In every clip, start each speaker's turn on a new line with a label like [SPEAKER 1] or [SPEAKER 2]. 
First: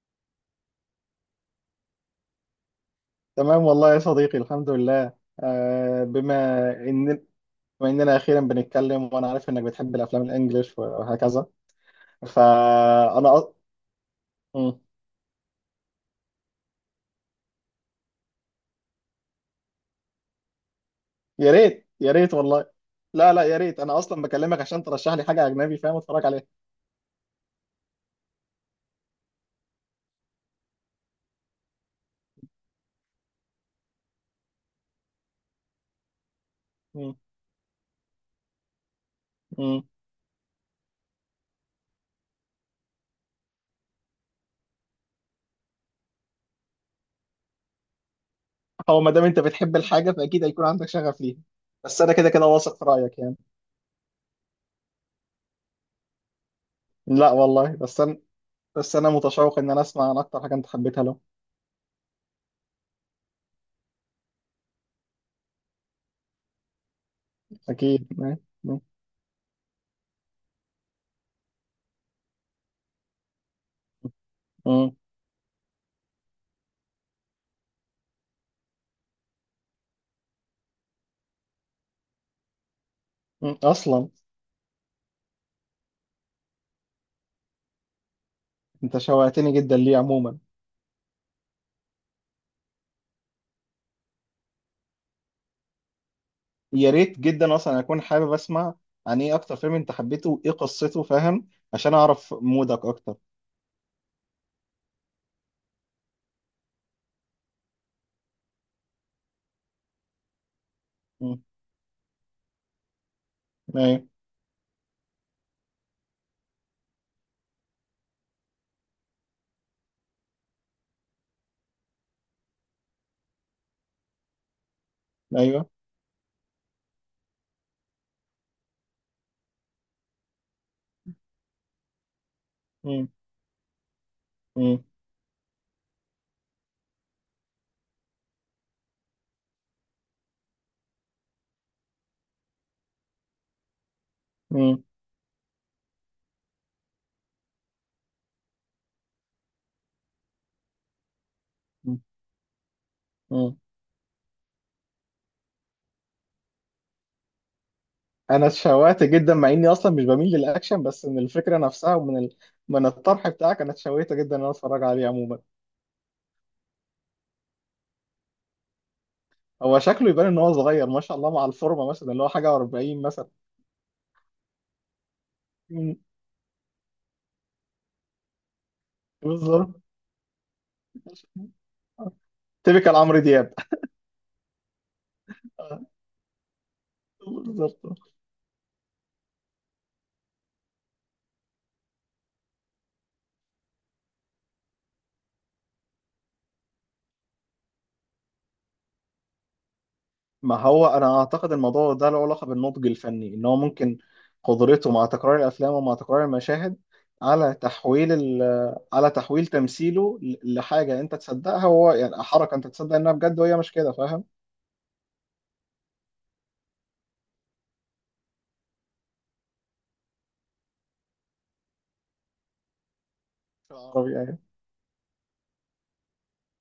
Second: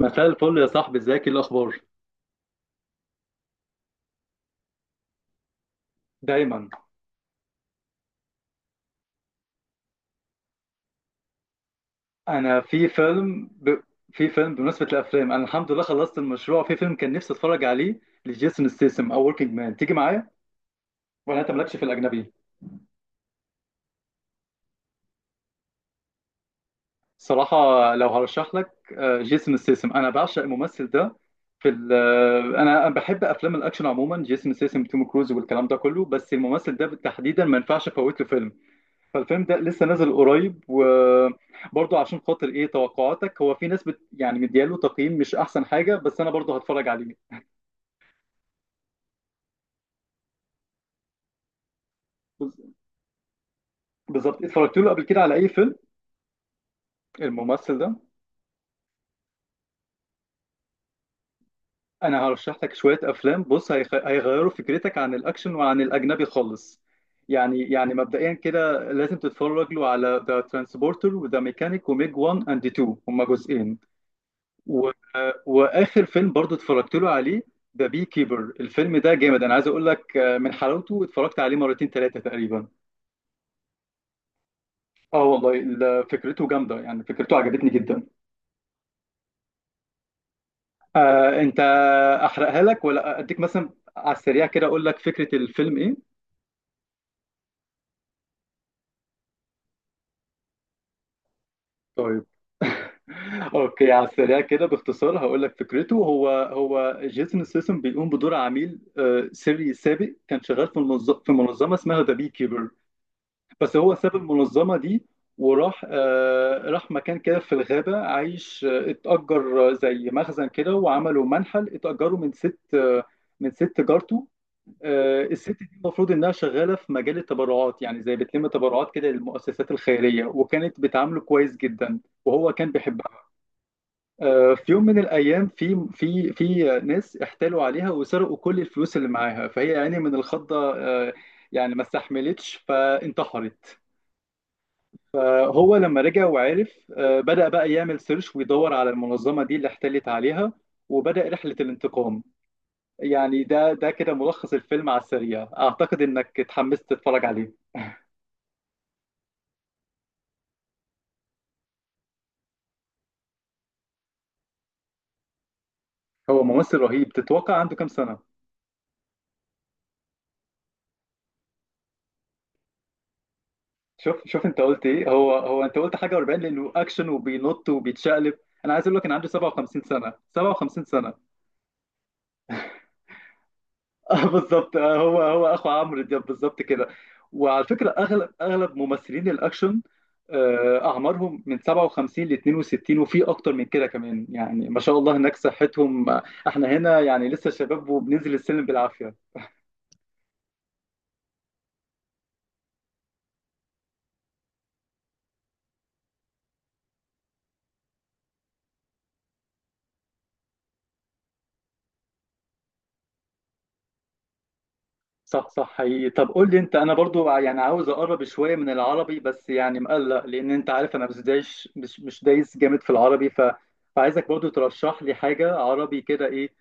[SPEAKER 1] مساء الفل يا صاحبي، ازيك؟ ايه الاخبار؟
[SPEAKER 2] تمام والله يا صديقي الحمد لله. آه، بما
[SPEAKER 1] دايما.
[SPEAKER 2] ان بما اننا اخيرا بنتكلم وانا عارف انك بتحب الافلام الانجليش وهكذا.
[SPEAKER 1] انا في
[SPEAKER 2] فانا
[SPEAKER 1] فيلم
[SPEAKER 2] أ...
[SPEAKER 1] ب... في فيلم
[SPEAKER 2] مم.
[SPEAKER 1] بمناسبه الافلام، انا الحمد لله خلصت المشروع. في فيلم كان نفسي اتفرج عليه لجيسون ستيسم، او وركينج مان، تيجي معايا؟ ولا انت
[SPEAKER 2] يا
[SPEAKER 1] مالكش في
[SPEAKER 2] ريت، يا
[SPEAKER 1] الاجنبي؟
[SPEAKER 2] ريت والله. لا لا، يا ريت، انا اصلا بكلمك عشان ترشح لي حاجه اجنبي فاهم اتفرج عليها.
[SPEAKER 1] صراحه، لو هرشح لك، جيسون ستيسم، انا بعشق الممثل ده. في ال... آه، انا بحب افلام الاكشن عموما، جيسون ستيسم، توم كروز والكلام ده كله، بس الممثل ده
[SPEAKER 2] مم.
[SPEAKER 1] بالتحديدا ما ينفعش افوت له فيلم. فالفيلم ده
[SPEAKER 2] مم.
[SPEAKER 1] لسه نازل قريب، وبرضه عشان خاطر ايه توقعاتك؟ هو في ناس بت يعني مدياله تقييم مش احسن حاجه، بس انا برضه هتفرج عليه.
[SPEAKER 2] هو ما دام انت بتحب الحاجه فاكيد هيكون عندك شغف ليها، بس انا كده كده
[SPEAKER 1] بز-
[SPEAKER 2] واثق في رايك يعني.
[SPEAKER 1] بالظبط، اتفرجت له قبل كده على اي فيلم
[SPEAKER 2] لا والله،
[SPEAKER 1] الممثل ده؟
[SPEAKER 2] بس انا متشوق ان انا اسمع عن اكتر حاجه انت حبيتها له.
[SPEAKER 1] انا هرشح لك شويه افلام. بص، هيغيروا فكرتك عن الاكشن وعن الاجنبي خالص. يعني
[SPEAKER 2] اكيد.
[SPEAKER 1] مبدئيا
[SPEAKER 2] مم.
[SPEAKER 1] كده لازم تتفرج له على ذا ترانسبورتر، وذا ميكانيك، وميج 1 اند 2، هما جزئين. و...
[SPEAKER 2] مم.
[SPEAKER 1] واخر فيلم برضو اتفرجت له عليه ذا بي كيبر. الفيلم ده جامد، انا عايز اقول لك، من حلاوته اتفرجت عليه مرتين ثلاثه تقريبا.
[SPEAKER 2] اصلا
[SPEAKER 1] اه والله، فكرته جامده، يعني فكرته عجبتني جدا.
[SPEAKER 2] انت شوقتني جدا ليه عموما.
[SPEAKER 1] آه انت، احرقها لك ولا اديك مثلا على السريع كده اقول لك فكره الفيلم ايه؟
[SPEAKER 2] يا ريت جدا، اصلا اكون حابب اسمع عن ايه اكتر فيلم انت حبيته وايه قصته فاهم، عشان
[SPEAKER 1] طيب.
[SPEAKER 2] اعرف مودك اكتر.
[SPEAKER 1] اوكي، على السريع كده باختصار هقول لك فكرته. هو هو جيسون سيسم بيقوم بدور عميل سري سابق، كان شغال في
[SPEAKER 2] مم.
[SPEAKER 1] منظمه اسمها ذا بي كيبر. بس هو
[SPEAKER 2] ايوه.
[SPEAKER 1] ساب المنظمة دي، وراح، راح مكان كده في الغابة عايش، اتأجر زي مخزن كده، وعملوا منحل، اتأجروا من ست جارته. الست دي
[SPEAKER 2] ايوه.
[SPEAKER 1] المفروض إنها شغالة في مجال التبرعات، يعني زي بتلم تبرعات كده للمؤسسات الخيرية، وكانت بتعامله كويس جدا، وهو كان
[SPEAKER 2] مم.
[SPEAKER 1] بيحبها. في يوم
[SPEAKER 2] مم.
[SPEAKER 1] من الأيام، في ناس احتالوا عليها وسرقوا كل الفلوس اللي معاها. فهي يعني من الخضة، يعني ما استحملتش، فانتحرت.
[SPEAKER 2] مم.
[SPEAKER 1] فهو لما رجع وعرف، بدأ بقى يعمل سيرش ويدور على المنظمة دي اللي احتلت عليها، وبدأ رحلة
[SPEAKER 2] مم.
[SPEAKER 1] الانتقام. يعني
[SPEAKER 2] مم.
[SPEAKER 1] ده كده ملخص الفيلم على السريع. أعتقد إنك اتحمست تتفرج عليه.
[SPEAKER 2] انا اتشوقت جدا مع اني اصلا مش بميل للاكشن، بس من الفكره نفسها من الطرح بتاعك انا اتشوقت جدا ان انا اتفرج عليه عموما.
[SPEAKER 1] هو ممثل رهيب، تتوقع عنده كام سنة؟
[SPEAKER 2] هو شكله يبان ان هو صغير ما شاء الله مع الفورمه، مثلا اللي هو حاجه 40 مثلا.
[SPEAKER 1] شوف شوف، أنت قلت إيه؟ هو هو أنت قلت
[SPEAKER 2] مم.
[SPEAKER 1] حاجة 40 لأنه أكشن وبينط وبيتشقلب؟ أنا عايز أقول لك إن عنده
[SPEAKER 2] بالظبط.
[SPEAKER 1] 57 سنة، 57 سنة.
[SPEAKER 2] تيبيكال عمرو دياب.
[SPEAKER 1] بالظبط. هو هو اخو عمرو دياب بالظبط كده. وعلى
[SPEAKER 2] بالظبط.
[SPEAKER 1] فكره، اغلب اغلب ممثلين الاكشن، اعمارهم من 57 ل 62، وفي اكتر من كده كمان، يعني ما شاء الله هناك صحتهم. احنا هنا يعني لسه شباب وبننزل السلم بالعافيه.
[SPEAKER 2] ما هو انا اعتقد الموضوع ده له علاقه بالنضج الفني، ان هو ممكن قدرته مع تكرار الافلام ومع تكرار المشاهد على على تحويل تمثيله لحاجه انت تصدقها، وهو يعني حركه انت تصدق انها بجد وهي مش كده، فاهم؟
[SPEAKER 1] صح، صح، حقيقي. طب قول لي انت، انا برضو يعني عاوز اقرب شويه من العربي، بس يعني مقلق، لان انت عارف انا مش دايش مش مش دايس جامد في العربي،
[SPEAKER 2] عربي
[SPEAKER 1] فعايزك
[SPEAKER 2] يعني.
[SPEAKER 1] برضو ترشح لي حاجه عربي كده، ايه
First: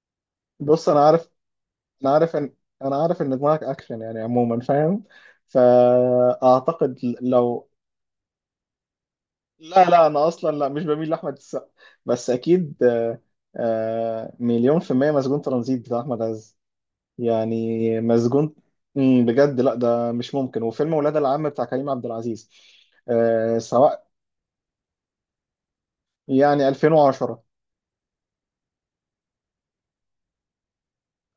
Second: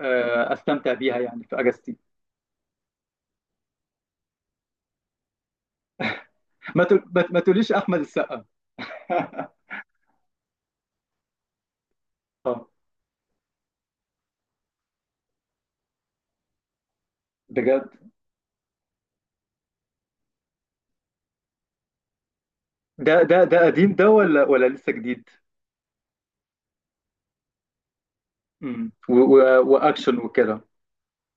[SPEAKER 2] بص
[SPEAKER 1] استمتع
[SPEAKER 2] انا
[SPEAKER 1] بيها
[SPEAKER 2] عارف،
[SPEAKER 1] يعني في اجازتي.
[SPEAKER 2] انا عارف ان انا عارف ان دماغك اكشن يعني عموما، فاهم؟
[SPEAKER 1] ما
[SPEAKER 2] فاعتقد
[SPEAKER 1] تقول- ما ما
[SPEAKER 2] لو،
[SPEAKER 1] تقوليش احمد السقا.
[SPEAKER 2] لا لا انا اصلا لا مش بميل لاحمد السقا، بس
[SPEAKER 1] اه،
[SPEAKER 2] اكيد، مليون في المية مسجون ترانزيت بتاع احمد عز،
[SPEAKER 1] بجد؟
[SPEAKER 2] يعني مسجون. مم، بجد، لا ده مش ممكن. وفيلم ولاد العم بتاع كريم عبد العزيز.
[SPEAKER 1] ده
[SPEAKER 2] آه
[SPEAKER 1] قديم
[SPEAKER 2] سواء،
[SPEAKER 1] ده ولا لسه جديد؟
[SPEAKER 2] يعني 2010.
[SPEAKER 1] واكشن وكده؟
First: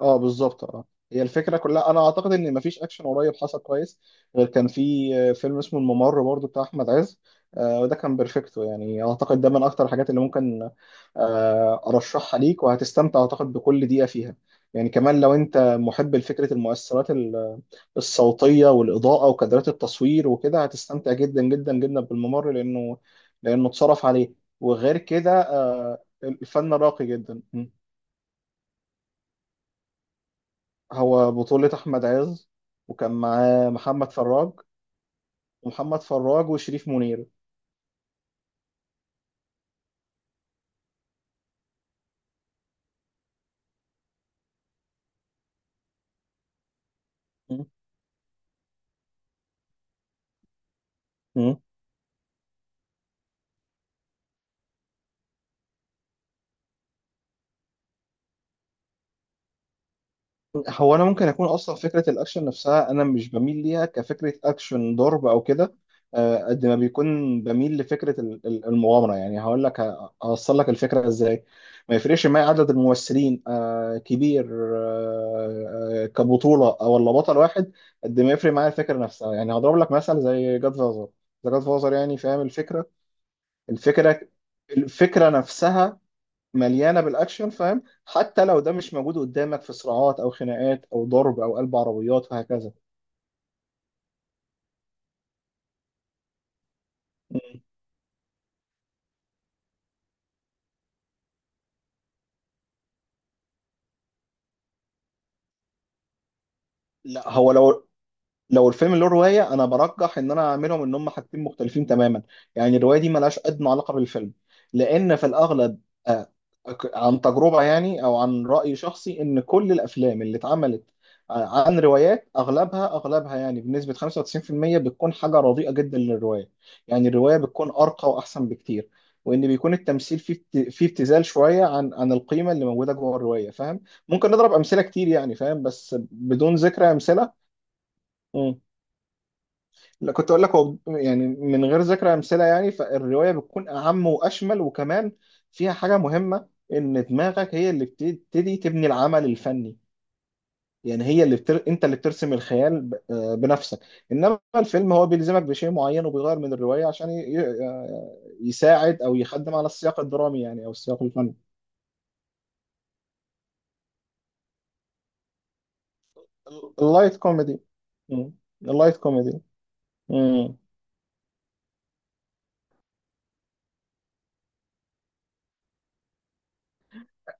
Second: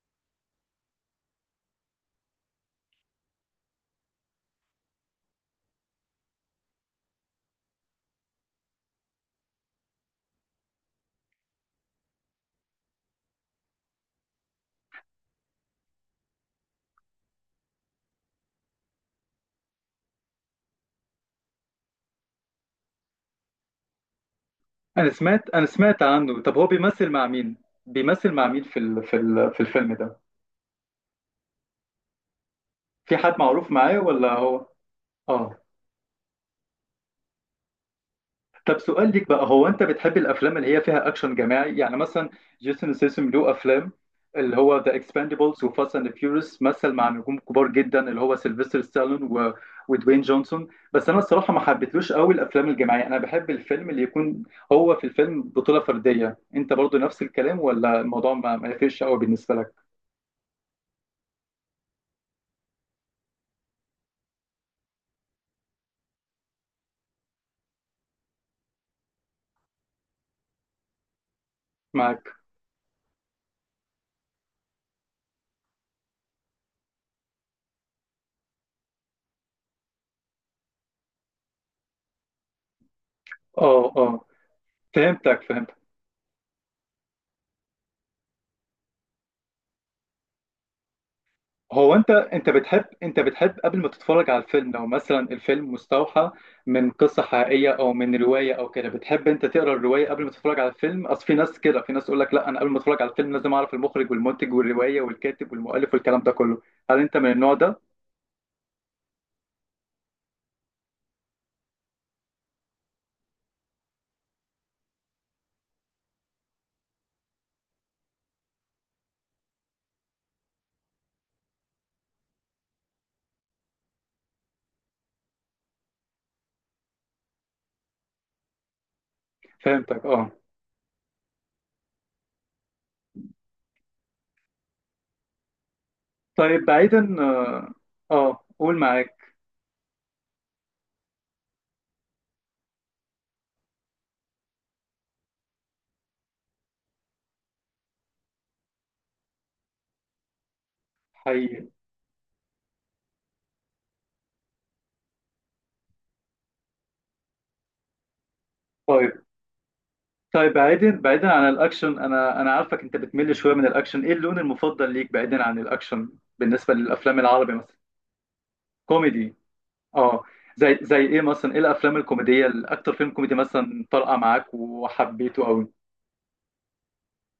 [SPEAKER 2] اه بالظبط اه. هي الفكره كلها، انا اعتقد ان مفيش اكشن قريب حصل كويس، غير كان في فيلم اسمه الممر برضو بتاع احمد عز. وده كان بيرفكتو، يعني اعتقد ده من اكتر الحاجات اللي ممكن ارشحها ليك وهتستمتع اعتقد بكل دقيقه فيها. يعني كمان لو انت محب لفكره الصوتيه والاضاءه وكادرات التصوير وكده، هتستمتع جدا جدا جدا بالممر، لانه اتصرف عليه. وغير
[SPEAKER 1] انا
[SPEAKER 2] كده
[SPEAKER 1] سمعت انا سمعت عنه. طب هو
[SPEAKER 2] الفن راقي
[SPEAKER 1] بيمثل مع
[SPEAKER 2] جدا.
[SPEAKER 1] مين؟ في الفيلم ده؟
[SPEAKER 2] هو بطولة أحمد عز، وكان
[SPEAKER 1] في حد
[SPEAKER 2] معاه
[SPEAKER 1] معروف معاه
[SPEAKER 2] محمد
[SPEAKER 1] ولا
[SPEAKER 2] فراج.
[SPEAKER 1] هو؟ اه.
[SPEAKER 2] ومحمد فراج وشريف منير.
[SPEAKER 1] طب سؤال ليك بقى، هو انت بتحب الافلام اللي هي فيها اكشن جماعي؟ يعني مثلا جيسون ستاثام له افلام، اللي هو ذا اكسباندبلز وفاست اند فيوريوس، مثل مع نجوم
[SPEAKER 2] م-
[SPEAKER 1] كبار جدا اللي هو سيلفستر ستالون ودوين جونسون. بس انا الصراحه
[SPEAKER 2] م.
[SPEAKER 1] ما حبيتلوش قوي الافلام الجماعيه. انا بحب الفيلم اللي يكون هو في الفيلم بطوله فرديه. انت برضو نفس الكلام، ولا الموضوع ما يفرقش قوي بالنسبه لك؟
[SPEAKER 2] هو أنا ممكن أكون أصلا فكرة الأكشن نفسها أنا مش بميل ليها كفكرة أكشن ضرب أو كده. قد ما بيكون بميل لفكرة المغامرة، يعني هقول لك هوصل لك الفكرة إزاي. ما
[SPEAKER 1] معاك.
[SPEAKER 2] يفرقش معايا عدد الممثلين كبير، كبطولة أو ولا بطل واحد. قد ما يفرق معايا الفكرة نفسها، يعني هضرب لك مثل زي جاد فازر. ذا جاد فازر، يعني فاهم الفكرة.
[SPEAKER 1] اه،
[SPEAKER 2] الفكره
[SPEAKER 1] اه،
[SPEAKER 2] الفكره
[SPEAKER 1] فهمتك فهمتك.
[SPEAKER 2] نفسها مليانه بالاكشن، فاهم، حتى لو ده مش موجود قدامك في صراعات او خناقات او ضرب او قلب
[SPEAKER 1] هو انت،
[SPEAKER 2] عربيات وهكذا.
[SPEAKER 1] بتحب قبل ما تتفرج على الفيلم، لو مثلا الفيلم مستوحى من قصة
[SPEAKER 2] مم.
[SPEAKER 1] حقيقية او من رواية او كده، بتحب انت تقرا الرواية قبل ما تتفرج على الفيلم؟ اصل في ناس كده، في ناس يقول لك لا، انا قبل ما اتفرج على الفيلم لازم اعرف المخرج والمنتج والرواية والكاتب والمؤلف والكلام ده كله. هل انت
[SPEAKER 2] لا،
[SPEAKER 1] من
[SPEAKER 2] هو
[SPEAKER 1] النوع ده؟
[SPEAKER 2] لو لو الفيلم له روايه، انا برجح ان انا اعملهم ان هم حاجتين مختلفين تماما. يعني الروايه دي ملهاش ادنى علاقه بالفيلم، لان في الاغلب آه، عن تجربه يعني، او عن راي شخصي، ان كل الافلام اللي اتعملت عن روايات اغلبها يعني بنسبه 95% بتكون حاجه رديئه جدا للروايه. يعني الروايه بتكون ارقى واحسن بكتير، وان بيكون
[SPEAKER 1] فهمتك،
[SPEAKER 2] التمثيل
[SPEAKER 1] اه.
[SPEAKER 2] فيه فيه ابتذال شويه عن القيمه اللي موجوده جوه الروايه، فاهم. ممكن نضرب امثله كتير يعني فاهم، بس بدون
[SPEAKER 1] طيب
[SPEAKER 2] ذكر
[SPEAKER 1] بعيدا،
[SPEAKER 2] امثله.
[SPEAKER 1] اه، قول، معاك.
[SPEAKER 2] لا، كنت اقول لك، هو يعني من غير ذكر امثله يعني، فالروايه بتكون اعم واشمل، وكمان فيها حاجه مهمه، ان دماغك هي اللي بتبتدي تبني العمل الفني. يعني هي
[SPEAKER 1] حقيقي.
[SPEAKER 2] انت اللي بترسم الخيال ب... آه بنفسك. انما الفيلم هو بيلزمك بشيء معين، وبيغير من الروايه عشان يساعد
[SPEAKER 1] طيب
[SPEAKER 2] او يخدم على السياق الدرامي
[SPEAKER 1] طيب
[SPEAKER 2] يعني، او
[SPEAKER 1] بعيدا
[SPEAKER 2] السياق
[SPEAKER 1] بعيدا
[SPEAKER 2] الفني.
[SPEAKER 1] عن الاكشن، انا عارفك انت بتمل شوية من الاكشن، ايه اللون المفضل ليك بعيدا عن الاكشن بالنسبة
[SPEAKER 2] اللايت
[SPEAKER 1] للافلام العربي
[SPEAKER 2] كوميدي.
[SPEAKER 1] مثلا؟
[SPEAKER 2] اللايت
[SPEAKER 1] كوميدي،
[SPEAKER 2] كوميدي.
[SPEAKER 1] اه. زي ايه مثلا؟ ايه الافلام الكوميديه؟ الاكتر فيلم كوميدي مثلا طرقه معاك وحبيته قوي؟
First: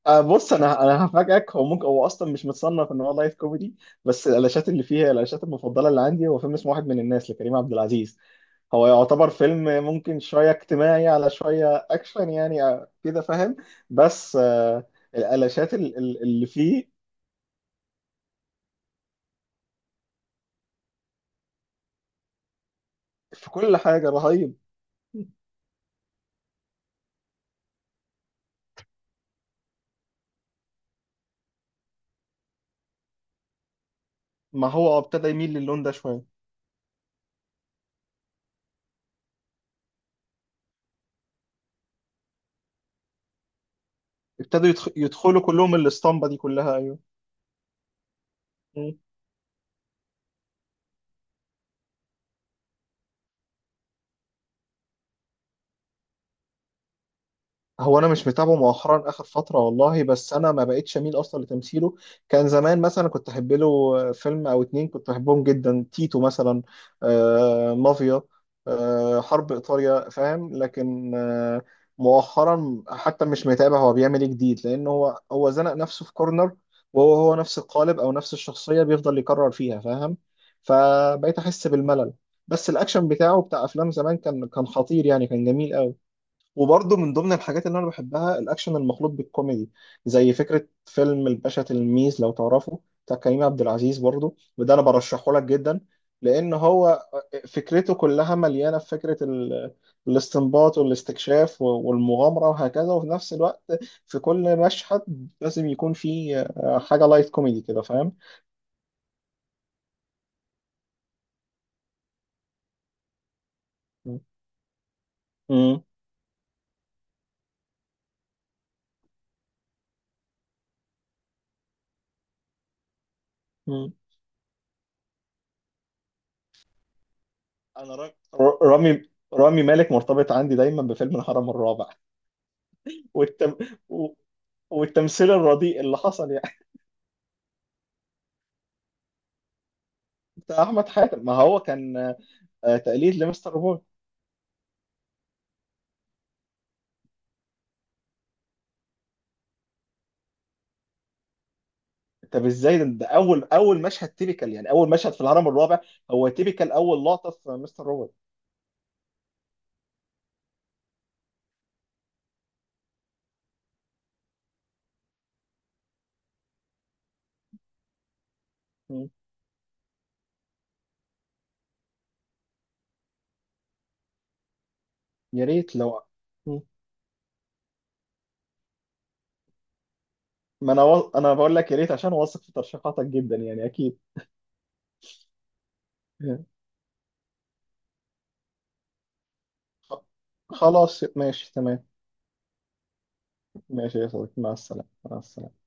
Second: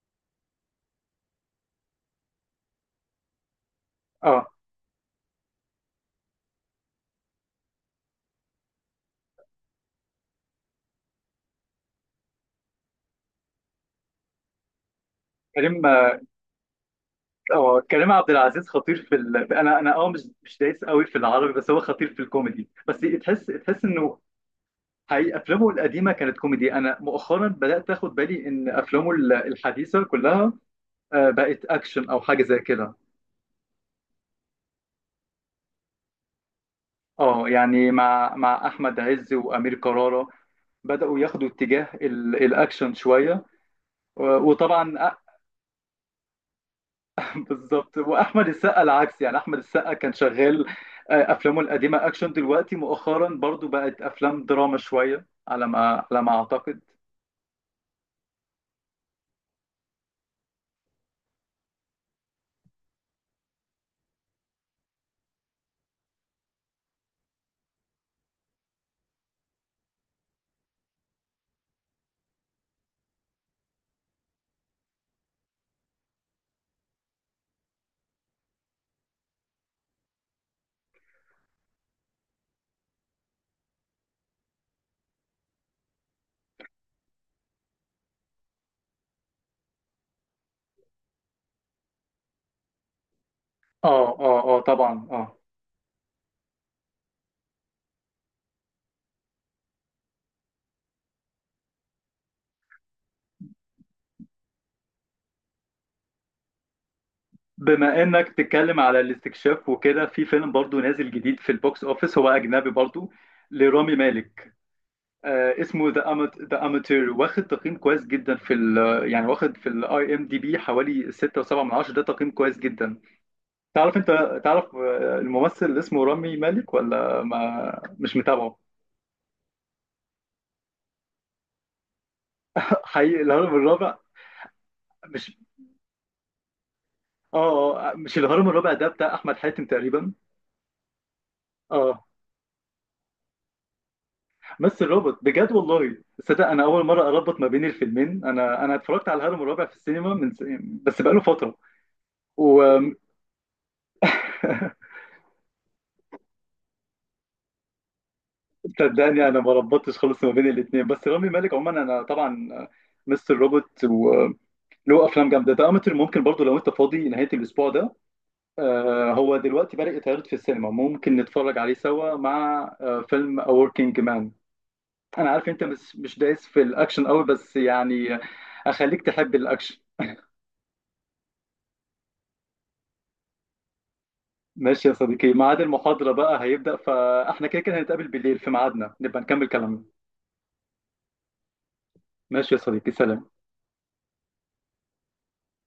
[SPEAKER 2] بص، انا هفاجئك، هو ممكن هو اصلا مش متصنف ان هو لايف كوميدي، بس
[SPEAKER 1] اه
[SPEAKER 2] الالاشات اللي فيها، الالاشات المفضله اللي عندي هو فيلم اسمه واحد من الناس لكريم عبد العزيز. هو يعتبر فيلم ممكن شويه اجتماعي على شويه اكشن، يعني كده فاهم، بس الالاشات
[SPEAKER 1] كريم
[SPEAKER 2] اللي فيه
[SPEAKER 1] اه كريم عبد العزيز خطير انا، انا مش دايس قوي في العربي، بس هو خطير في الكوميدي. بس تحس
[SPEAKER 2] في كل
[SPEAKER 1] تحس
[SPEAKER 2] حاجه
[SPEAKER 1] انه،
[SPEAKER 2] رهيب.
[SPEAKER 1] حقيقي، افلامه القديمه كانت كوميدي. انا مؤخرا بدات اخد بالي ان افلامه الحديثه كلها بقت اكشن او حاجه زي كده.
[SPEAKER 2] ما هو ابتدى يميل للون ده شويه.
[SPEAKER 1] اه، يعني مع احمد عز وامير كرارة، بداوا ياخدوا اتجاه الاكشن شويه، و-
[SPEAKER 2] ابتدوا
[SPEAKER 1] وطبعا،
[SPEAKER 2] يدخلوا كلهم الاسطمبه دي كلها.
[SPEAKER 1] بالظبط. واحمد السقا
[SPEAKER 2] ايوه.
[SPEAKER 1] العكس، يعني احمد السقا كان شغال، افلامه القديمه اكشن، دلوقتي مؤخرا برضو بقت افلام دراما شويه على ما اعتقد.
[SPEAKER 2] هو انا مش متابعه مؤخرا اخر فتره والله، بس انا ما بقتش اميل اصلا لتمثيله. كان زمان مثلا كنت احب له فيلم او اتنين كنت احبهم جدا، تيتو مثلا، آه مافيا، آه حرب ايطاليا، فاهم، لكن آه مؤخرا حتى مش متابع هو بيعمل ايه جديد، لان هو زنق نفسه في كورنر، وهو نفس القالب او نفس الشخصيه بيفضل يكرر فيها، فاهم. فبقيت احس بالملل. بس الاكشن بتاعه بتاع افلام زمان كان خطير يعني، كان جميل قوي. وبرضه من ضمن الحاجات اللي انا بحبها الاكشن المخلوط بالكوميدي، زي فكره فيلم الباشا تلميذ لو تعرفه، بتاع كريم عبد العزيز
[SPEAKER 1] اه،
[SPEAKER 2] برضه،
[SPEAKER 1] اه، اه،
[SPEAKER 2] وده انا
[SPEAKER 1] طبعا،
[SPEAKER 2] برشحه
[SPEAKER 1] اه.
[SPEAKER 2] لك جدا. لان هو فكرته كلها مليانه في فكره الاستنباط والاستكشاف والمغامره وهكذا، وفي نفس الوقت في كل مشهد لازم يكون في حاجه لايت كوميدي كده
[SPEAKER 1] بما
[SPEAKER 2] فاهم.
[SPEAKER 1] انك تتكلم على الاستكشاف وكده، في فيلم برضو نازل جديد في البوكس اوفيس، هو اجنبي برضو، لرامي مالك،
[SPEAKER 2] مم.
[SPEAKER 1] اسمه ذا اماتير. واخد تقييم كويس جدا يعني واخد في الاي ام دي بي حوالي 6.7 من 10، ده تقييم كويس جدا.
[SPEAKER 2] مم.
[SPEAKER 1] تعرف، انت تعرف الممثل اللي اسمه رامي مالك، ولا ما
[SPEAKER 2] انا ر-
[SPEAKER 1] مش متابعه؟
[SPEAKER 2] ر- رامي رامي مالك مرتبط عندي دايما بفيلم الهرم الرابع.
[SPEAKER 1] حقيقي، الهرم
[SPEAKER 2] والتم...
[SPEAKER 1] الرابع؟
[SPEAKER 2] و- والتمثيل
[SPEAKER 1] مش
[SPEAKER 2] الرديء اللي حصل يعني.
[SPEAKER 1] اه آه، مش الهرم الرابع ده بتاع احمد حاتم تقريبا؟
[SPEAKER 2] بتاع احمد حاتم، ما هو كان
[SPEAKER 1] اه،
[SPEAKER 2] تقليد لمستر بوي.
[SPEAKER 1] مثل روبوت بجد والله. صدق، انا اول مره اربط ما بين الفيلمين. انا اتفرجت على الهرم الرابع في السينما بس بقاله فتره.
[SPEAKER 2] طب ازاي ده، ده اول مشهد تيبيكال، يعني
[SPEAKER 1] وصدقني،
[SPEAKER 2] اول مشهد في الهرم الرابع هو تيبيكال اول لقطه في مستر روبوت.
[SPEAKER 1] انا ما ربطتش خالص ما بين الاثنين. بس رامي مالك عموما، انا طبعا، مستر روبوت، وله افلام جامده، ده امتر ممكن برضو لو انت فاضي نهايه الاسبوع ده،
[SPEAKER 2] مم.
[SPEAKER 1] هو دلوقتي بدأ يتعرض في السينما، ممكن نتفرج عليه سوا مع فيلم A Working Man. أنا
[SPEAKER 2] يا
[SPEAKER 1] عارف أنت
[SPEAKER 2] ريت
[SPEAKER 1] مش
[SPEAKER 2] لو.
[SPEAKER 1] مش دايس في
[SPEAKER 2] مم.
[SPEAKER 1] الأكشن قوي، بس يعني أخليك تحب الأكشن.
[SPEAKER 2] ما انا انا بقول لك يا ريت، عشان واثق في ترشيحاتك جدا يعني، اكيد.
[SPEAKER 1] ماشي يا صديقي، ميعاد المحاضرة بقى هيبدأ، فإحنا كده كده هنتقابل بالليل في ميعادنا، نبقى نكمل كلامنا.
[SPEAKER 2] خلاص ماشي تمام.
[SPEAKER 1] ماشي يا صديقي، سلام.
[SPEAKER 2] ماشي يا صديقي، مع السلامه. مع السلامه.